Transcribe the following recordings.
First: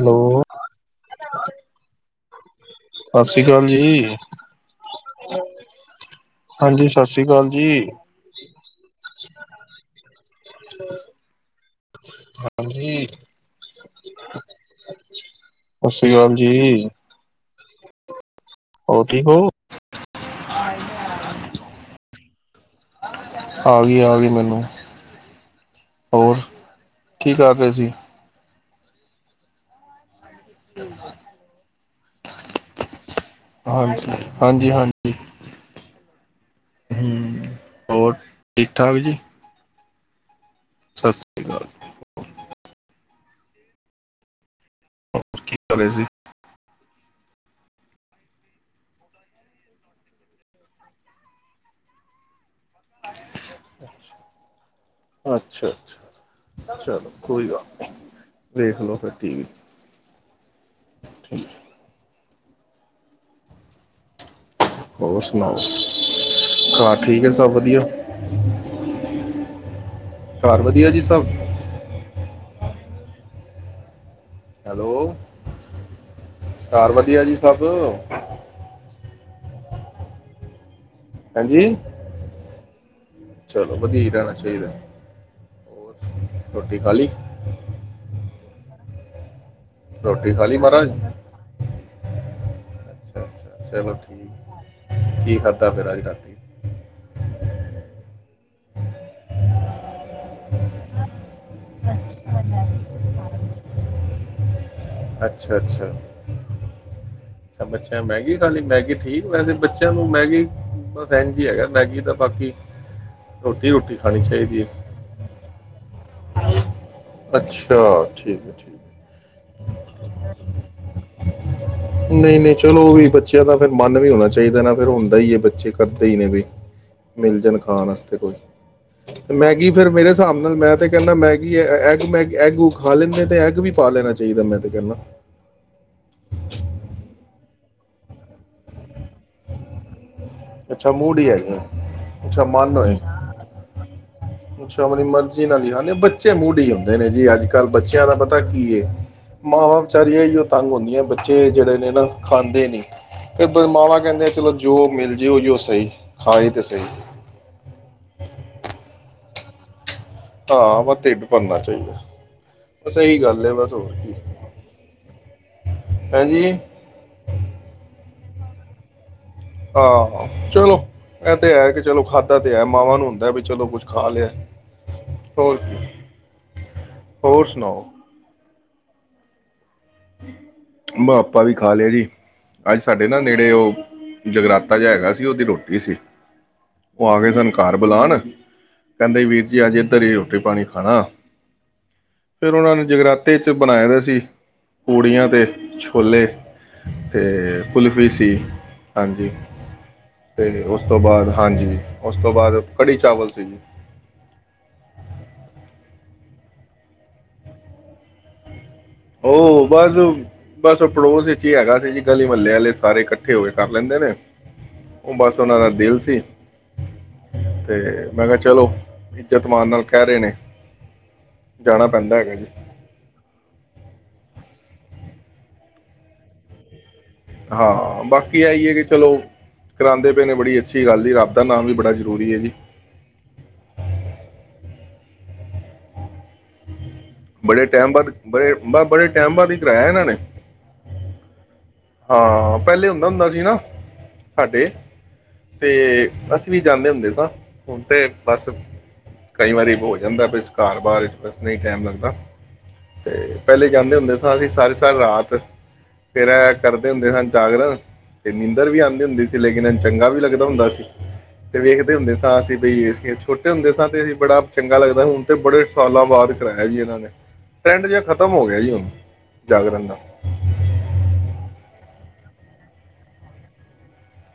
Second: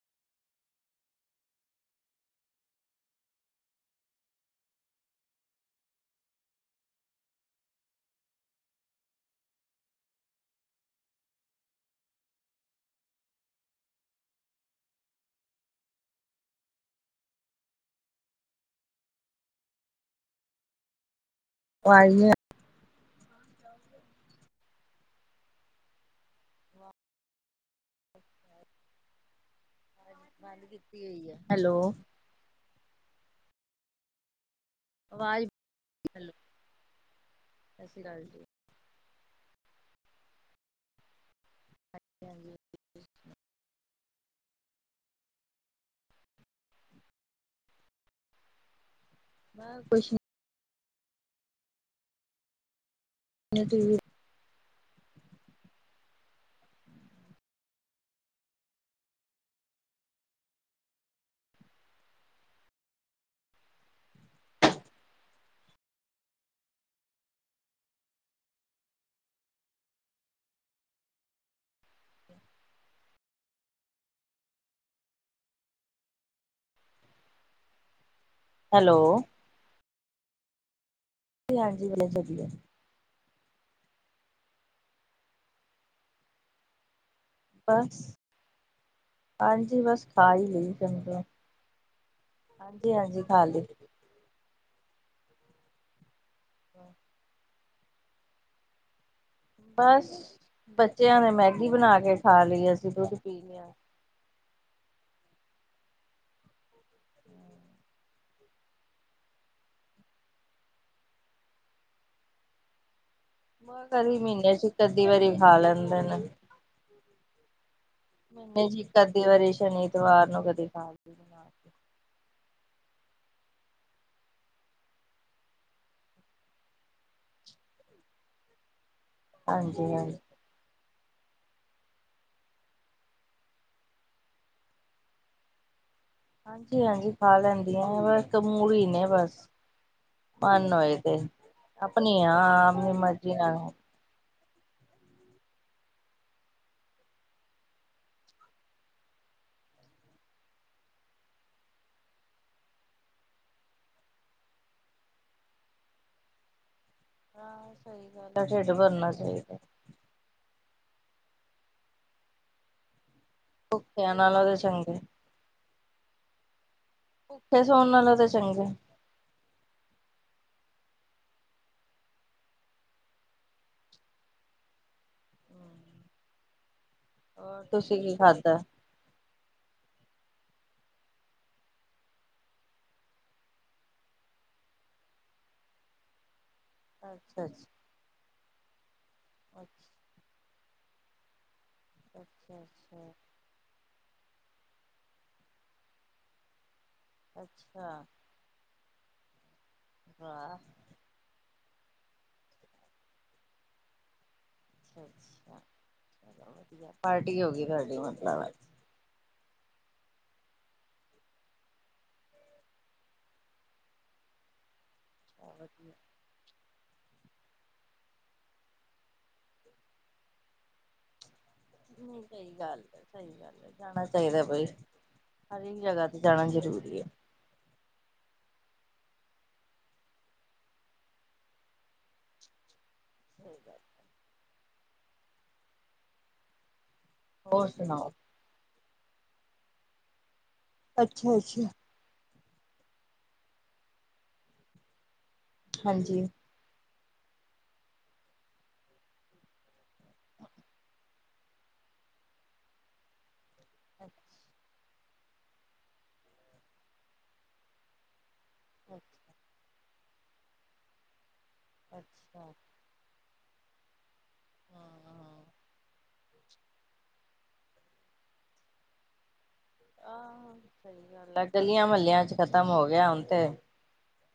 Hello [inaudible] ਸਤਿ ਸ਼੍ਰੀ ਅਕਾਲ ਜੀ ਹਾਂਜੀ ਸਤਿ ਸ਼੍ਰੀ ਅਕਾਲ ਜੀ। ਹਾਂਜੀ ਸਤਿ ਸ੍ਰੀ ਅਕਾਲ ਜੀ ਹੋਰ ਠੀਕ ਹੋ? ਆਵਾਜ਼ ਨੀ ਆ ਗਈ ਆ ਗਈ ਮੈਨੂੰ। ਹੋਰ ਕੀ ਕਰ ਰਹੇ ਸੀ? ਗਲ ਕੀਤੀ ਹੋਈ ਆ ਹੈਲੋ। ਹਾਂਜੀ। ਹਾਂਜੀ ਹਾਂਜੀ ਆਵਾਜ਼ ਹੈਲੋ ਸਤਿ ਸ਼੍ਰੀ ਹੋਰ ਅਕਾਲ ਜੀ ਠੀਕ ਠਾਕ ਜੀ। ਸਤਿ ਸ਼੍ਰੀ ਅਕਾਲ। ਅੱਛਾ ਜੀ। ਕੀ ਕਰ ਰਹੇ ਸੀ। ਮੈਂ ਕੁਛ ਨਹੀਂ। ਮ ਤੁ ਵੀ ਅੱਛਾ ਅੱਛਾ ਚਲੋ ਕੋਈ ਗੱਲ ਨੀ ਵੇਖ ਲਓ ਫਿਰ ਟੀ ਵੀ। ਠੀਕ। ਹੋਰ ਸੁਣਾਓ ਘਰ ਠੀਕ ਹੈ ਸਭ ਵਧੀਆ ਘਰ ਵਧੀਆ ਜੀ ਸਭ? ਅ ਹੈਲੋ ਘਰ ਵਧੀਆ ਜੀ ਸਭ? ਹੈਲੋ। ਹਾਂਜੀ [unintelligible] ਚਲੋ ਵਧੀਆ ਰਹਿਣਾ ਚਾਹੀਦਾ। ਹੋਰ ਰੋਟੀ ਖਾਲੀ? ਬਸ। ਹਾਂਜੀ ਬਸ ਖਾ ਹੀ ਲਈ ਹਾਂਜੀ ਹਾਂਜੀ ਅੱਛਾ ਖਾ ਅੱਛਾ ਲੀ। ਚਲੋ ਠੀਕ ਕੀ ਖਾਧਾ ਫੇਰ ਅੱਜ ਰਾਤੀ? [inaudible] ਬਸ ਬੱਚਿਆਂ ਨੇ ਮੈਗੀ ਬਣਾ ਕੇ ਖਾ ਲਈ ਅਸੀ ਦੁੱਧ ਪੀ ਲਿਆ। ਅੱਛਾ ਅੱਛਾ ਅੱਛਾ ਬੱਚਿਆਂ ਮੈਗੀ ਖਾਲੀ ਮੈਗੀ ਠੀਕ ਵੈਸੇ ਬੱਚਿਆਂ ਨੂੰ ਮੈਗੀ ਬਸ ਇੰਝ ਈ ਹੈਗਾ ਮੈਗੀ ਦਾ ਬਾਕੀ ਰੋਟੀ ਰੋਟੀ ਬਹੁਤਾ ਨਹੀਂ ਖਾਣੀ ਕਦੀ ਮਹੀਨੇ ਚਾਹੀਦੀ ਚ ਹੈ ਇੱਕ ਅੱਧੀ ਵਾਰੀ ਖਾ ਲੈਂਦੇ ਨੇ। ਅੱਛਾ। ਠੀਕ ਹੈ ਮਹੀਨੇ ਚ ਠੀਕ। ਇੱਕ ਅੱਧੀ ਵਾਰੀ ਸ਼ਨੀ ਇਤਵਾਰ ਨੂੰ ਕਦੇ ਖਾਦੀ ਬਣਾ ਕੇ। ਨਹੀਂ ਨਹੀਂ ਚਲੋ ਵੀ ਬੱਚਿਆਂ ਦਾ ਫਿਰ ਮਨ ਵੀ ਹੋਣਾ ਚਾਹੀਦਾ ਨਾ ਫਿਰ ਹੁੰਦਾ ਹੀ ਹੈ ਬੱਚੇ ਕਰਦੇ ਹੀ ਨੇ ਵੀ ਮਿਲ ਜਾਣ ਖਾਣ ਵਾਸਤੇ ਕੋਈ। ਮੈਗੀ ਹਾਂਜੀ ਫੇਰ ਮੇਰੇ ਹਾਂਜੀ ਹਿਸਾਬ ਨਾਲ ਮੈਂ ਤੇ ਮੈਗੀ ਐਗ ਮੈ ਐਗ ਖਾ ਲੈਂਦੇ ਤੇ ਐਗ ਵੀ ਪਾ ਲੈਨਾ ਚਾਹੀਦਾ ਮੈਂ ਤਾਂ ਕਹਿਣਾ। ਹਾਂਜੀ ਹਾਂਜੀ ਖਾ ਲੈਂਦੀਆਂ ਮੂੜੀ ਨੇ ਬਸ। ਮਨ ਅੱਛਾ ਹੋਏ ਤੇ ਮੂਡ ਹੀ ਹੈਗਾ ਆਪਣੀ ਆ ਅੱਛਾ ਮਨ ਆਪਣੀ ਹੋਏ ਮਰਜ਼ੀ ਨਾਲ। ਅੱਛਾ ਆਪਣੀ ਮਰਜੀ ਨਾਲ ਹੀ ਖਾਂਦੇ ਬੱਚੇ ਮੂੜੀ ਹੁੰਦੇ ਨੇ ਜੀ ਅੱਜ ਕੱਲ੍ਹ ਬੱਚਿਆਂ ਦਾ ਪਤਾ ਕੀ ਏ ਮਾਵਾਂ ਵਿਚਾਰੀਆਂ ਇਹੀ ਉਹ ਤੰਗ ਹੁੰਦੀਆਂ ਬੱਚੇ ਜਿਹੜੇ ਨੇ ਨਾ ਖਾਂਦੇ ਨੀ ਫੇਰ ਮਾਵਾਂ ਕਹਿੰਦਿਆਂ ਚਲੋ ਜੋ ਮਿਲ ਜੀਓ ਜੀਓ ਸਹੀ ਖਾਏ ਤਾਂ ਸਹੀ। ਹਾਂ ਸਹੀ ਗੱਲ ਏ ਢਿੱਡ ਭਰਨਾ ਚਾਹੀਦਾ। ਹਾਂ ਢਿੱਡ ਭਰਨਾ ਚਾਹੀਦਾ ਬਸ ਸਹੀ ਗੱਲ ਹੈ ਭੁਖਿਆ ਨਾਲ ਉਹਦੇ ਚੰਗੇ ਭੈਣ ਜੀ ਚੰਗਾ ਹਾਂ ਚਲੋ ਇਹ ਤੇ ਹੈ ਕਿ ਚਲੋ ਖਾਧਾ ਤੇ ਹੈ ਮਾਵਾਂ ਨੂੰ ਹੁੰਦਾ ਵੀ ਚਲੋ ਕੁਛ ਖਾ ਲਿਆ, ਹੋਰ ਕੀ। ਹੋਰ ਤੁਸੀਂ ਕੀ ਖਾਧਾ? ਬਸ ਆਪਾਂ ਵੀ ਖਾ ਲਿਆ ਜੀ, ਅੱਜ ਸਾਡੇ ਨਾ ਨੇੜੇ ਉਹ ਜਗਰਾਤਾ ਜਿਹਾ ਹੈਗਾ ਸੀ, ਉਹਦੀ ਰੋਟੀ ਸੀ। ਉਹ ਆ ਗਏ ਅੱਛਾ ਅੱਛਾ ਸੀ ਅੱਛਾ ਘਰ ਬੁਲਾਉਣ ਕਹਿੰਦੇ ਵੀਰ ਜੀ, ਅਜ ਇੱਧਰ ਹੀ ਰੋਟੀ ਪਾਣੀ ਹੈਣਾ ਫੇਰ ਅੱਛਾ ਉਹਨਾਂ ਨੇ ਅੱਛਾ ਜਗਰਾਤੇ ਚ ਬਣਾਏ ਦਾ ਸੀ ਪੂੜੀਆਂ ਤੇ ਛੋਲੇ। ਤੇ ਅੱਛਾ ਕੁਲਫੀ ਸੀ। ਹਾਂਜੀ। ਵਾਹ ਤੇ ਉਸ ਤੋਂ ਬਾਅਦ, ਹਾਂਜੀ ਉਸ ਤੋਂ ਬਾਅਦ ਕੜੀ ਚਾਵਲ ਸੀ। ਅੱਛਾ ਅੱਛਾ, ਚਲੋ ਵਧੀਆ। ਪਾਰਟੀ ਹੋ ਗਈ ਤੁਹਾਡੀ ਮਤਲਬ ਅੱਜ। ਉਹ ਬਸ, ਬਸ ਪੜੋਸ ਇੱਚ ਈ ਹੈਗਾ ਸੀ। ਜੀ ਗਲੀ ਮਹੱਲੇ ਵਾਲੇ ਸਾਰੇ ਇਕੱਠੇ ਹੋ ਕੇ ਕਰ ਲੈਂਦੇ ਨੇ। ਓਹ ਬਸ ਓਹਨਾਂ ਦਾ ਵਧੀਆ ਦਿਲ ਸੀ ਤੇ ਮੈਂ ਕਿਆ, ਚਲੋ ਇੱਜ਼ਤ ਮਾਨ ਨਾਲ ਕਹਿ ਰਹੇ ਨੇ। ਜਾਣਾ ਪੈਂਦਾ ਨਹੀਂ ਹੈਗਾ ਜੀ ਸਹੀ ਗੱਲ ਐ, ਸਹੀ ਗੱਲ ਐ। ਜਾਣਾ ਚਾਹੀਦਾ ਬਈ, ਹਰੇਕ ਜਗ੍ਹਾ ਤੇ ਜਾਣਾ ਜਰੂਰੀ ਐ। ਹਾਂ, ਬਾਕੀ ਏਹੀ ਹੈ ਕਿ ਚਲੋ ਕਰਾਂਦੇ ਪਏ ਨੇ ਬੜੀ ਅੱਛੀ ਗੱਲ ਈ, ਰੱਬ ਦਾ ਨਾਮ ਵੀ ਬੜਾ ਜ਼ਰੂਰੀ ਐ ਜੀ। ਸਹੀ ਗੱਲ ਐ। ਬੜੇ ਹੋਰ ਟਾਈਮ ਸੁਣਾਓ ਬਾਅਦ, ਬੜੇ ਬਹ ਬੜੇ ਟਾਈਮ ਬਾਅਦ ਈ ਕਰਾਇਆ ਇਹਨਾਂ ਨੇ। ਅੱਛਾ ਅੱਛਾ। ਹਾਂ ਪਹਿਲੇ ਹੁੰਦਾ ਹੁੰਦਾ ਸੀ ਨਾ ਸਾਡੇ। ਤੇ ਹਾਂਜੀ ਅਸੀਂ ਵੀ ਜਾਂਦੇ ਹੁੰਦੇ ਸੀ। ਬ ਹੁਣ ਤੇ ਬਸ ਕਈ ਵਾਰੀ ਹੋ ਜਾਂਦਾ। ਬਸ ਘਰ ਬਾਰ ਵਿੱਚ ਬਸ ਨਹੀਂ ਟਾਈਮ ਲੱਗਦਾ। ਤੇ ਪਹਿਲੇ ਜਾਂਦੇ ਹੁੰਦੇ ਅੱਛਾ ਸਾਂ ਅਸੀਂ ਸਾਰੀ ਸਾਰੀ ਰਾਤ। ਫਿਰ ਏਹ ਕਰਦੇ ਹੁੰਦੇ ਸਨ ਜਾਗਰਣ ਤੇ ਨੀਂਦਰ ਵੀ ਆਂਦੀ ਹੁੰਦੀ ਸੀ, ਲੇਕਿਨ ਹ ਚੰਗਾ ਵੀ ਲੱਗਦਾ ਹੁੰਦਾ ਸੀ। ਤੇ ਵੇਖਦੇ ਹੁੰਦੇ ਸਾਂ, ਅੱਛਾ ਅਸੀ ਬਈ ਇਸ ਛੋਟੇ ਹੁੰਦੇ ਸਾਂ ਤੇ ਅਸੀਂ ਬੜਾ ਚੰਗਾ ਲੱਗਦਾ। ਹੁਣ ਤੇ ਬੜੇ ਸਾਲਾਂ ਬਾਅਦ ਕਰਾਇਆ ਜੀ ਇਹਨਾਂ ਨੇ। ਟਰੈਂਡ ਜਿਹਾ ਖਤਮ ਹੋ ਗਿਆ ਜੀ ਹੁਣ ਜਾਗਰਣ ਦਾ ਆਹ ਸਹੀ ਗੱਲ ਏ, ਗਲ ਲੀਆਂ, ਮਹੱਲਿਆਂ ਚ ਖਤਮ ਹੋ ਗਿਆ ਹੁਣ ਤੇ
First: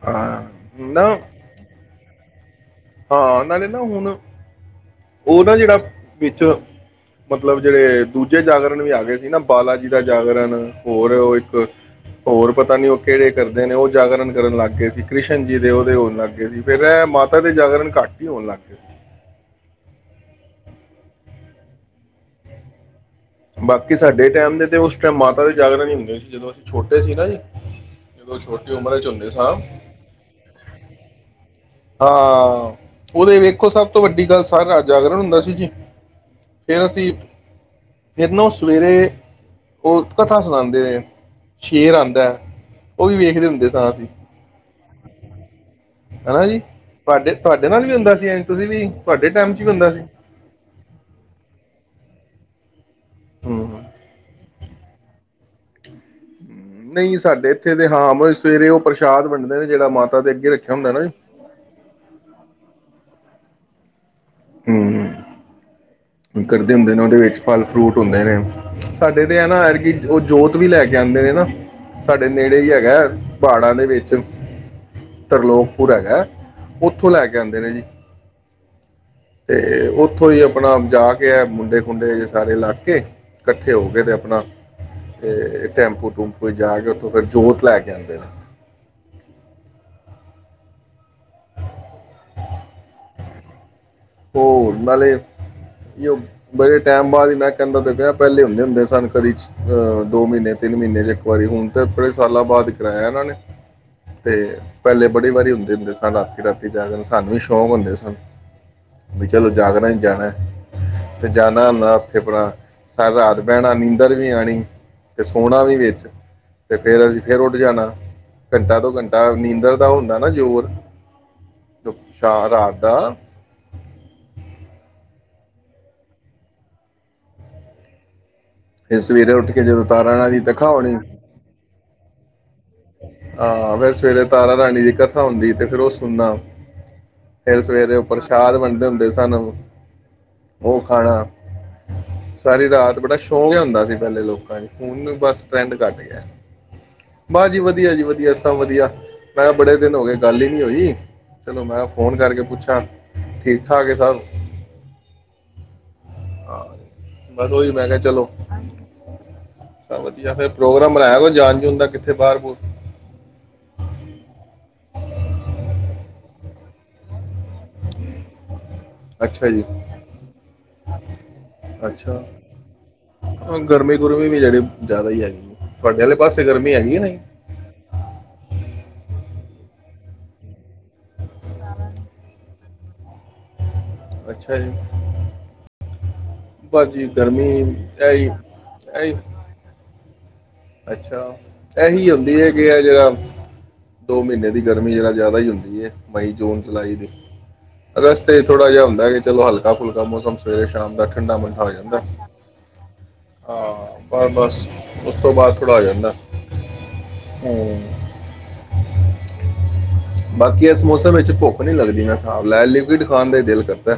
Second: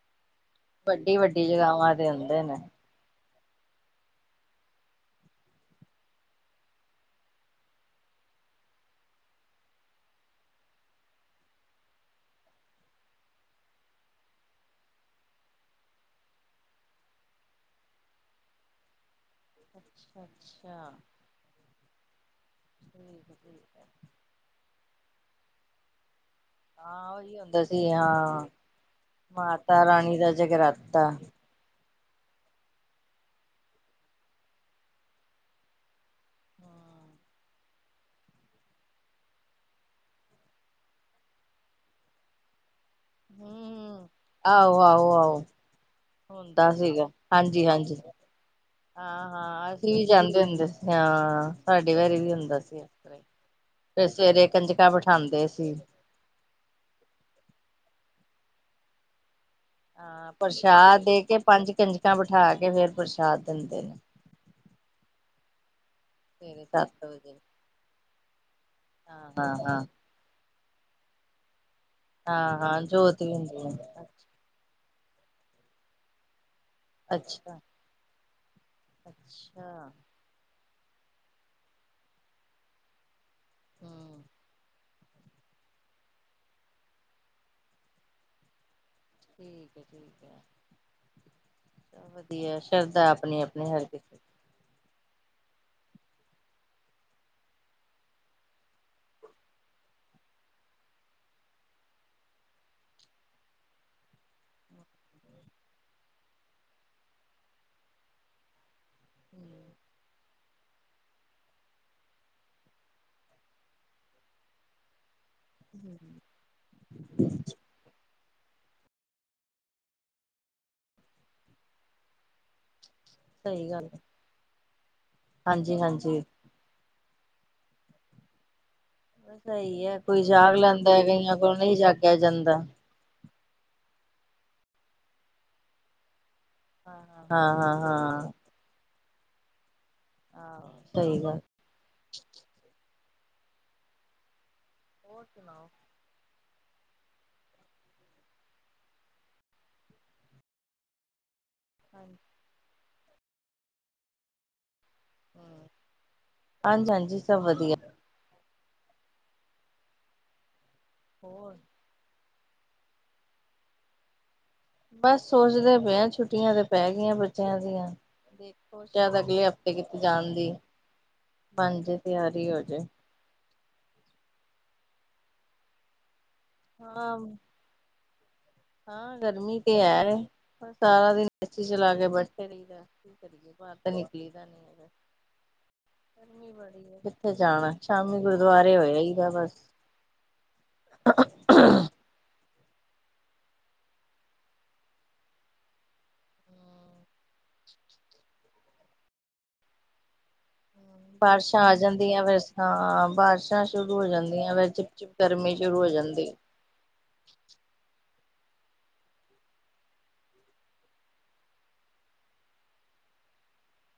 ਆਂ ਵੱਡੀ, ਵੱਡੀ ਜਗ੍ਹਾਵਾਂ ਕਰੋਂਦੇ ਨੇ ਹਾਂ, ਨਾਲੇ ਨਾ ਹੁਣ ਉਹ ਨਾ ਜਿਹੜਾ, ਵਿੱਚ, ਮਤਲਬ ਜਿਹੜੇ ਦੂਜੇ ਜਾਗਰਣ ਵੀ ਆ ਗਏ ਸੀ, ਨਾ ਬਾਲਾ ਜੀ ਦਾ ਜਾਗਰਣ, ਹੋਰ ਉਹ ਇੱਕ ਹੋਰ ਪਤਾ ਨੀ ਉਹ ਕਿਹੜੇ ਕਰਦੇ ਨੇ ਉਹ ਜਾਗਰਣ ਕਰਨ ਲੱਗ ਗਏ ਸੀ। ਕ੍ਰਿਸ਼ਨ ਜੀ ਦੇ, ਉਹਦੇ ਹੋਣ ਲੱਗ ਗਏ ਸੀ, ਫਿਰ ਏਹ ਮਾਤਾ ਦੇ ਜਾਗਰਣ ਘੱਟ ਹੀ ਹੋਣ ਲੱਗ ਗਏ। ਅੱਛਾ ਅੱਛਾ। ਬਾਕੀ ਸਾਡੇ ਟਾਈਮ ਦੇ ਤੇ, ਉਸ ਟਾਈਮ ਬਾਅਦ ਓਈ ਜਾਗਰਣ ਹੁੰਦੇ ਸੀ। ਜਦੋਂ ਅਸੀਂ ਛੋਟੇ ਹਾਂ ਸੀ ਨਾ ਜੀ ਉਹੀ ਹੁੰਦਾ ਸੀ ਜਦੋਂ ਹਾਂ, ਛੋਟੀ ਉਮਰ ਚ ਹੁੰਦੇ ਸਾਂ ਮਾਤਾ ਰਾਣੀ ਦਾ ਜਗਰਾਤਾ। ਹਾਂ ਉਹਦੇ ਵੇਖੋ ਸਭ ਤੋਂ ਵੱਡੀ ਗੱਲ ਸਾਰੀ ਰਾਤ ਜਾਗਰਣ ਹੁੰਦਾ ਸੀ ਜੀ, ਫਿਰ ਅਸੀਂ, ਫਿਰ ਨਾ ਸਵੇਰੇ ਉਹ ਕਥਾ ਸੁਣਾਂਦੇ ਐ, ਸ਼ੇਰ ਆਂਦਾ ਐ। ਉਹ ਵੀ ਵੇਖਦੇ ਹੁੰਦੇ ਸਾਂ ਅਸੀਂ, ਹਮ ਆਹੋ ਹਨਾ ਜੀ। ਦਾ ਸੀਗਾ। ਤੁਹਾਡੇ ਹਾਂਜੀ, ਤੁਹਾਡੇ ਨਾਲ ਵੀ ਹਾਂਜੀ। ਹੁੰਦਾ ਸੀ ਐਂ ਤੁਸੀਂ ਵੀ ਹਾਂ, ਤੁਹਾਡੇ ਟਾਈਮ 'ਚ ਹਾਂ ਹੁੰਦਾ ਅਸੀਂ ਸੀ ਵੀ ਜਾਂਦੇ ਹੁੰਦੇ ਸੀ, ਹਾਂ ਸਾਡੇ ਵਾਰੀ ਵੀ ਹੁੰਦਾ ਹੁੰਦਾ ਸੀਗਾ। ਹੂੰ ਫੇਰ ਸਵੇਰੇ ਕੰਜਕਾ ਬਿਠਾਂਦੇ ਸੀ। ਨਹੀਂ ਸਾਡੇ ਇੱਥੇ ਤੇ ਹਾਂ ਸਵੇਰੇ ਉਹ ਪ੍ਰਸ਼ਾਦ ਵੰਡਦੇ ਨੇ ਜਿਹੜਾ ਮਾਤਾ ਹਾਂ, ਦੇ ਅੱਗੇ ਰੱਖਿਆ ਹੁੰਦਾ ਨਾ ਪ੍ਰਸ਼ਾਦ ਜੀ ਦੇ ਕੇ ਪੰਜ ਕੰਜਕਾਂ ਬਿਠਾ ਕੇ ਫੇਰ ਪ੍ਰਸ਼ਾਦ ਦਿੰਦੇ ਨੇ। ਹਮ ਸਵੇਰੇ ਕਰਦੇ ਹੁੰਦੇ ਨੇ ਸੱਤ ਉਹਦੇ ਵਿੱਚ ਵਜੇ ਫਲ ਫਰੂਟ ਹੁੰਦੇ ਨੇ ਸਾਡੇ ਹਾਂ ਤੇ, ਏ ਹਾਂ ਨਾ ਹਾਂ ਐਤਕੀ ਉਹ ਜੋਤ ਓਵੀ ਲੈ ਕੇ ਆਉਂਦੇ ਨੇ ਨਾ ਸਾਡੇ ਹਾਂ ਨੇੜੇ ਹੀ ਹਾਂ ਹੈਗਾ, ਜੋਤ ਵੀ ਪਹਾੜਾਂ ਹੁੰਦੀ ਦੇ ਹੈ ਵਿੱਚ ਤਰਲੋਕ ਪੂਰ ਹੈਗਾ। ਉੱਥੋਂ ਲੈ ਕੇ ਅੱਛਾ ਆਉਂਦੇ ਨੇ ਜੀ। ਤੇ ਅੱਛਾ ਉੱਥੋਂ ਹੀ ਆਪਣਾ ਜਾ ਕੇ ਆ ਮੁੰਡੇ ਖੁੰਡੇ ਸਾਰੇ ਲੱਗ ਕੇ ਇਕੱਠੇ ਹੋ ਕੇ ਅਤੇ ਹਮ ਆਪਣਾ ਟੈਂਪੂ ਟੂਪੂ ਜਾ ਕੇ ਉੱਥੋਂ ਫਿਰ ਜੋਤ ਲੈ ਕੇ ਆਉਂਦੇ ਨੇ ਠੀਕ ਹੈ, ਠੀਕ ਹੈ ਵਧੀਆ ਸ਼ਰਧਾ ਆਪਣੀ, ਆਪਣੀ ਹਰ ਕਿਸੇ ਉਹ ਨਾਲੇ ਜਓ ਬੜੇ ਟਾਈਮ ਬਾਅਦ ਹੀ ਮੈਂ ਕਹਿੰਦਾ ਤੇ ਪਹਿਲੇ ਹੁੰਦੇ ਹੁੰਦੇ ਸਨ ਕਦੀ ਦੋ ਮਹੀਨੇ ਤਿੰਨ ਮਹੀਨੇ ' ਇੱਕ ਵਾਰੀ ਹੁਣ ਤਾਂ ਬੜੇ ਸਾਲਾਂ ਬਾਅਦ ਕਰਾਇਆ ਇਹਨਾਂ ਨੇ ਤੇ, ਪਹਿਲੇ ਬੜੀ ਵਾਰੀ ਹੁੰਦੇ, ਹੁੰਦੇ ਸਨ ਰਾਤੀ, ਰਾਤੀ ਜਾਗਰਣ ਸਾਨੂੰ ਵੀ ਸ਼ੌਕ ਹੁੰਦੇ ਸਨ। ਬਈ ਚਲੋ ਜਾਗਰਣ ਜਾਣਾ। ਤੇ ਜਾਣਾ ਹੁੰਦਾ ਉੱਥੇ ਆਪਣਾ ਸਾਰੀ ਰਾਤ ਬਹਿਣਾ ਨੀਂਦਰ ਵੀ ਆਉਣੀ। ਤੇ ਸੋਨਾ ਵੀ ਵਿੱਚ ਤੇ ਫਿਰ ਅਸੀਂ ਫਿਰ ਉੱਠ ਜਾਣਾ। ਘੰਟਾ ਦੋ ਘੰਟਾ ਨੀਂਦਰ ਦਾ ਹੁੰਦਾ ਨਾ ਜ਼ੋਰ ਰਾਤ ਦਾ ਸਹੀ ਗੱਲ ਹੈ। ਹਾਂਜੀ, ਹਾਂਜੀ ਫਿਰ ਸਵੇਰੇ ਉੱਠ ਕੇ ਜਦੋਂ ਸਹੀ ਹੈ ਤਾਰਾ ਕੋਈ ਰਾਣੀ ਦੀ ਜਾਗ ਕਥਾ ਹੋਣੀ ਲੈਂਦਾ ਕਈਆਂ ਕੋਲ ਨਹੀਂ ਜਾਗਿਆ ਜਾਂਦਾ [unintelligible] ਹਾਂ ਫਿਰ ਸਵੇਰੇ ਤਾਰਾ ਰਾਣੀ ਦੀ ਕਥਾ ਹੁੰਦੀ ਤੇ ਫਿਰ ਉਹ ਸੁਣਨਾ ਹਾਂ ਹਾਂ ਫਿਰ ਹਾਂ ਸਵੇਰੇ ਉ ਹਾਂ ਪ੍ਰਸ਼ਾਦ ਵੰਡ ਦੇ ਹੁੰਦੇ ਸੀ ਸੰਨ ਓਹ ਉਹ ਆਹੋ ਸਹੀ ਖਾਣਾ ਗੱਲ ਸਾਰੀ ਰਾਤ ਬੜਾ ਸ਼ੋਂਕ ਹੁੰਦਾ ਸੀ ਪਹਿਲੇ ਲੋਕਾਂ ਚ ਹੁਣ ਹੋਰ ਬਸ ਸੁਣਾਓ ਟਰੈਂਡ ਘੱਟ ਗਿਆ ਬਸ ਜੀ ਵਧੀਆ ਜੀ ਵਧੀਆ ਸਭ ਵਧੀਆ ਮੈਂ ਕਿਹਾ ਬੜੇ ਦਿਨ ਹੋ ਗਏ ਗੱਲ ਹੀ ਨੀ ਹੋਈ ਚਲੋ ਮੈਂ ਫੋਨ ਕਰਕੇ ਪੁੱਛਾਂ ਠੀਕ ਠਾਕ ਹੈ ਸਭ ਹਾਂ ਹਾਂਜੀ ਹਾਂਜੀ ਸਭ ਬਸ ਓਹੀ ਵਧੀਆ ਮੈਂ ਕਿਹਾ ਚਲੋ ਸਭ ਵਧੀਆ ਫਿਰ ਪ੍ਰੋਗਰਾਮ ਬਣਾਇਆ ਹੋਰ ਜਾਣ ਜੂਣ ਦਾ ਬਾਹਰ ਬੁਰ ਬਸ ਸੋਚਦੇ ਪਏ ਹਾ ਛੁੱਟੀਆਂ ਤੇ ਪੈ ਗਈਆਂ ਬੱਚਿਆਂ ਦੀਆਂ, ਹੋਰ ਸ਼ਾਇਦ ਅਗਲੇ ਅੱਛਾ ਜੀ ਹਫ਼ਤੇ ਕਿਤੇ ਜਾਣ ਦੀ ਬਣ ਜੇ ਅੱਛਾ ਤਿਆਰੀ ਹੋਜੇ, ਗਰਮੀ ਗੁਰਮੀ ਵੀ ਜਿਹੜੀ ਜ਼ਿਆਦਾ ਹੀ ਹੈਗੀ ਤੁਹਾਡੇ ਵਾਲੇ ਪਾਸੇ ਗਰਮੀ ਹੈਗੀ ਹੈ ਹਾਂ ਨਹੀਂ ਹਾਂ ਗਰਮੀ ਤੇ ਹੈ ਸਾਰਾ ਦਿਨ ਚ ਏਸੀ ਚਲਾ ਕੇ ਬੈਠੇ ਰਹਨੇ ਆ ਕੀ ਕਰੀਏ। ਨਿਕਲੀ ਤਾਂ ਨੀ, ਅੱਛਾ ਜੀ ਬੜੀ ਬਸ ਜੀ ਕਿੱਥੇ ਗਰਮੀ ਜਾਣਾ ਸ਼ਾਮੀ ਐਹੀ ਗੁਰਦੁਆਰੇ ਹੋ ਐਹੀ ਆਈ ਦਾ ਬਸ ਅੱਛਾ ਇਹੀ ਹੁੰਦੀ ਹੈ। ਜਿਹੜਾ ਦੋ ਮਹੀਨੇ ਦੀ ਗਰਮੀ ਜਿਹੜਾ ਜ਼ਿਆਦਾ ਹੀ ਹੁੰਦੀ ਹੈ ਮਈ ਜੂਨ ਜੁਲਾਈ ਦੀ ਰਸਤੇ ਚ ਥੋੜਾ ਜਿਹਾ ਹੁੰਦਾ ਕਿ ਚਲੋ ਹਲਕਾ ਫੁਲਕਾ ਮੌਸਮ ਸਵੇਰੇ ਸ਼ਾਮ ਦਾ ਠੰਡਾ ਬਾਰਸ਼ਾਂ ਮੰਠਾ ਹੋ ਆ ਜਾਂਦਾ ਜਾਂਦੀਆਂ ਵੈਸ ਹਾਂ ਬਾਰਿਸ਼ਾਂ ਸ਼ੁਰੂ ਹੋ ਜਾਂਦੀਆਂ ਵੈਸ ਚਿਪ ਚਿਪ ਗਰਮੀ ਸ਼ੁਰੂ ਥੋੜ੍ਹਾ ਹੋ ਜਾਂਦਾ ਜਾਂਦੀ ਐ। ਬਾਕੀ ਇਸ ਮੌਸਮ ਵਿੱਚ ਭੁੱਖ ਨੀ ਲੱਗਦੀ ਹਿਸਾਬ ਲੈ ਲਿਕੁਿਡ ਖਾਣ ਦਾ ਦਿਲ ਕਰਦਾ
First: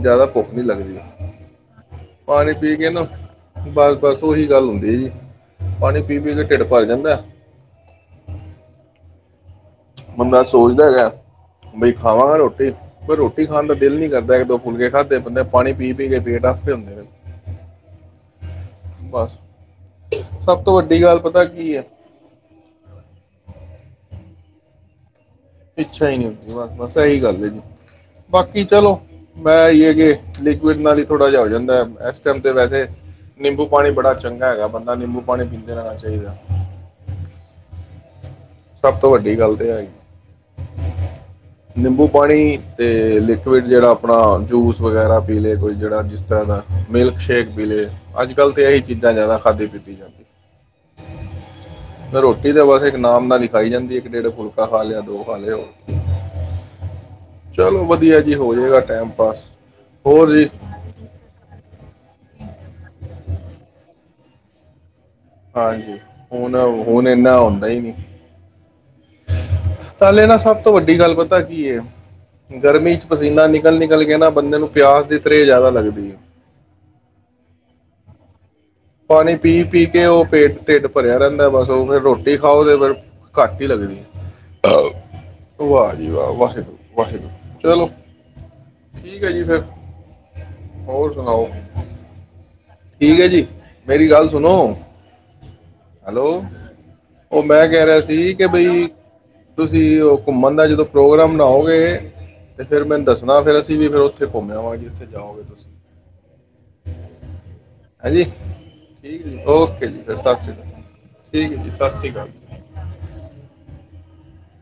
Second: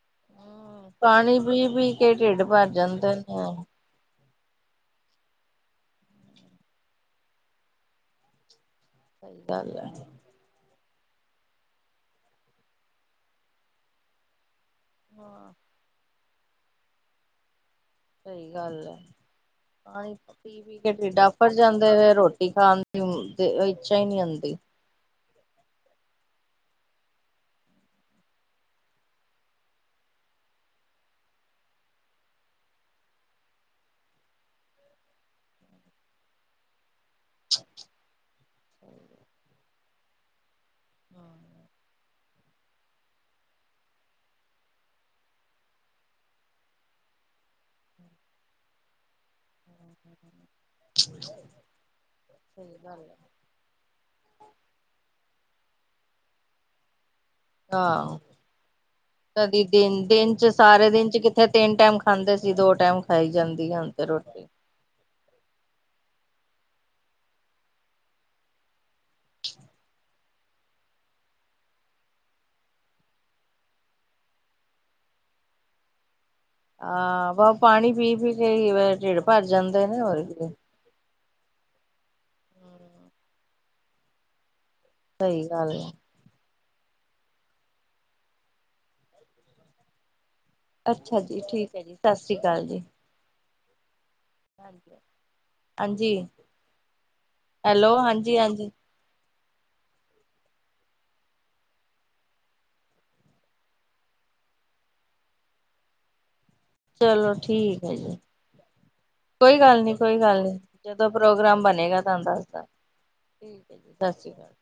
ਜ਼ਿਆਦਾ, ਭੁੱਖ ਨਹੀਂ ਲੱਗਦੀ ਪਾਣੀ ਪੀ-ਪੀ ਕੇ ਢਿੱਡ ਪਾਣੀ ਭਰ ਪੀ ਕੇ ਨਾ ਜਾਂਦੇ ਨੇ, ਬਸ ਬਸ ਉਹੀ ਗੱਲ ਹੁੰਦੀ ਹੈ ਜੀ, ਪਾਣੀ ਪੀ-ਪੀ ਕੇ ਢਿੱਡ ਪਰ ਜਾਂਦਾ। ਸਹੀ, [unintelligible] ਕੁ ਹੋਗਿਆ ਬਈ ਖਾਵਾਂਗਾ ਰੋਟੀ ਪਰ ਰੋਟੀ ਖਾਣ ਦਾ ਦਿਲ ਨੀ ਕਰਦਾ ਇੱਕ ਦੋ ਖਾਧੇ ਬੰਦਾ ਹਾਂ ਪਾਣੀ ਪੀ ਪੀ ਕੇ, ਰੀਡਫ, ਨੇ ਸਹੀ ਗੱਲ ਹੈ ਬਸ ਪਾਣੀ ਸਭ ਤੋਂ ਪੀ-ਪੀ ਕੇ ਵੱਡੀ ਢਿੱਡ ਗੱਲ ਪਤਾ ਆਫਰ ਕੀ ਹੈ ਜਾਂਦੇ ਹੋਏ ਰੋਟੀ ਖਾਣ ਦੀ ਇੱਛਾ ਹੀ ਨੀ ਹੁੰਦੀ। ਦੀ, ਇੱਛਾ ਹੀ ਨੀ ਹੁੰਦੀ ਬਸ ਬਸ ਇਹੀ ਗੱਲ ਹੈ ਜੀ ਬਾਕੀ ਚਲੋ ਮੈਂ ਹੈ ਕਿ ਲਿਕੁਇਡ ਨਾਲ ਹੀ ਥੋੜ੍ਹਾ ਜਿਹਾ ਹੋ ਜਾਂਦਾ ਇਸ ਟਾਈਮ ਤੇ ਵੈਸੇ ਨਿੰਬੂ ਪਾਣੀ ਬੜਾ ਚੰਗਾ ਹੈਗਾ ਬੰਦਾ ਨਿੰਬੂ ਪਾਣੀ ਪੀਂਦੇ ਰਹਿਣਾ ਚਾਹੀਦਾ। ਸਭ ਤੋਂ ਵੱਡੀ ਗੱਲ ਤਾਂ ਹੈ ਨਿੰਬੂ ਪਾਣੀ ਤੇ ਲਿਕੁਇਡ ਜਿਹੜਾ ਆਪਣਾ ਜੂਸ ਵਗੈਰਾ ਪੀ ਲਏ ਕੋਈ ਜਿਹੜਾ ਜਿਸ ਤਰ੍ਹਾਂ ਦਾ ਮਿਲਕ ਸ਼ੇਕ ਪੀ ਲਏ ਅੱਜ ਕੱਲ੍ਹ ਤਾਂ ਇਹੀ ਚੀਜ਼ਾਂ ਜ਼ਿਆਦਾ ਖਾਦੀ ਪੀਤੀ ਜਾਂਦੀ ਫੇਰ ਰੋਟੀ ਦਾ ਬਸ ਇੱਕ ਨਾਮ ਨਾਲ ਹਾਜੀ ਇੱਕ ਡੇਢ ਫੁਲਕਾ ਖਾ ਲਿਆ ਦੋ ਖਾ ਲਿਐ। ਹਾਂ ਪਾਸ ਕਦੀ ਹੋਰ ਦਿਨ-ਦਿਨ ਜੀ ਚ ਸਾਰੇ ਦਿਨ ਚ ਕਿਥੇ ਤਿੰਨ ਟੈਮ ਖਾਂਦੇ ਸੀ ਦੋ ਟਾਈਮ ਖਾਈ ਜਾਂਦੀ ਹਨ ਤੇ ਰੋਟੀ ਹਾਂਜੀ, ਹੁਣ-ਹੁਣ ਇਨਾ ਆਦਾ ਹੀ ਨੀ ਪੱਲੇ ਨਾ ਸਭ ਤੋਂ ਵੱਡੀ ਗੱਲ ਪਤਾ ਕੀ ਹੈ ਗਰਮੀ ਚ ਪਸੀਨਾ ਨਿਕਲ-ਨਿਕਲ ਕੇ ਨਾ ਬੰਦੇ ਨੂੰ ਪਿਆਸ ਦੀ ਤਰੇ ਜ਼ਿਆਦਾ ਲੱਗਦੀ ਹੈ। ਹਾਂ ਬਸ ਪਾਣੀ ਪੀ-ਪੀ, ਪਾਣੀ ਪੀ-ਪੀ ਕੇ ਉਹ ਕੀ ਪੇਟ ਢਿਡ ਭਰਿਆ ਰਹਿੰਦਾ। ਬਸੋ ਫਿਰ ਰੋਟੀ ਖਾਓ ਫੇਰ ਘੱਟ ਹੀ ਲੱਗਣੀ ਐ। ਸਹੀ ਗੱਲ ਹੈ ਵਾਹ ਜੀ ਵਾਹ ਵਾਹਿਗੁਰੂ, ਵਾਹਿਗੁਰੂ ਚਲੋ ਠੀਕ ਹੈ ਜੀ ਫਿਰ, ਹੋਰ ਅੱਛਾ ਜੀ ਸੁਣਾਓ ਠੀਕ ਹੈ ਜੀ ਸਤਿ ਸ਼੍ਰੀ ਅਕਾਲ ਜੀ ਠੀਕ ਹੈ ਜੀ ਮੇਰੀ ਗੱਲ ਸੁਣੋ ਹਾਂਜੀ ਹੈਲੋ ਉਹ ਮੈਂ ਕਹਿ ਹੈਲੋ ਰਿਹਾ ਸੀ ਹਾਂਜੀ ਕਿ ਹਾਂਜੀ ਬਈ ਤੁਸੀਂ ਉਹ ਘੁੰਮਣ ਦਾ ਜਦੋਂ ਪ੍ਰੋਗਰਾਮ ਬਣਾਓਗੇ ਤੇ ਫਿਰ ਮੈਨੂੰ ਦੱਸਣਾ ਫਿਰ ਅਸੀਂ ਵੀ ਫਿਰ ਉੱਥੇ ਘੁੰਮਿਆਵਾਂਗੇ ਜਿੱਥੇ ਜਾਓਗੇ ਤੁਸੀਂ ਚਲੋ ਠੀਕ ਹੈ ਜੀ ਠੀਕ ਜੀ ਕੋਈ ਗੱਲ ਓਕੇ ਨੀ ਜੀ ਫਿਰ ਕੋਈ ਗੱਲ ਸਤਿ ਸ਼੍ਰੀ ਨੀ ਅਕਾਲ ਜਦੋਂ ਠੀਕ ਪ੍ਰੋਗਰਾਮ ਹੈ ਜੀ ਸਤਿ ਬਣੇਗਾ ਸ਼੍ਰੀ ਤੁਹਾਨੂੰ ਅਕਾਲ ਦੱਸਦਾ ਠੀਕ ਹੈ ਜੀ ਸਤਿ ਸ਼੍ਰੀ ਅਕਾਲ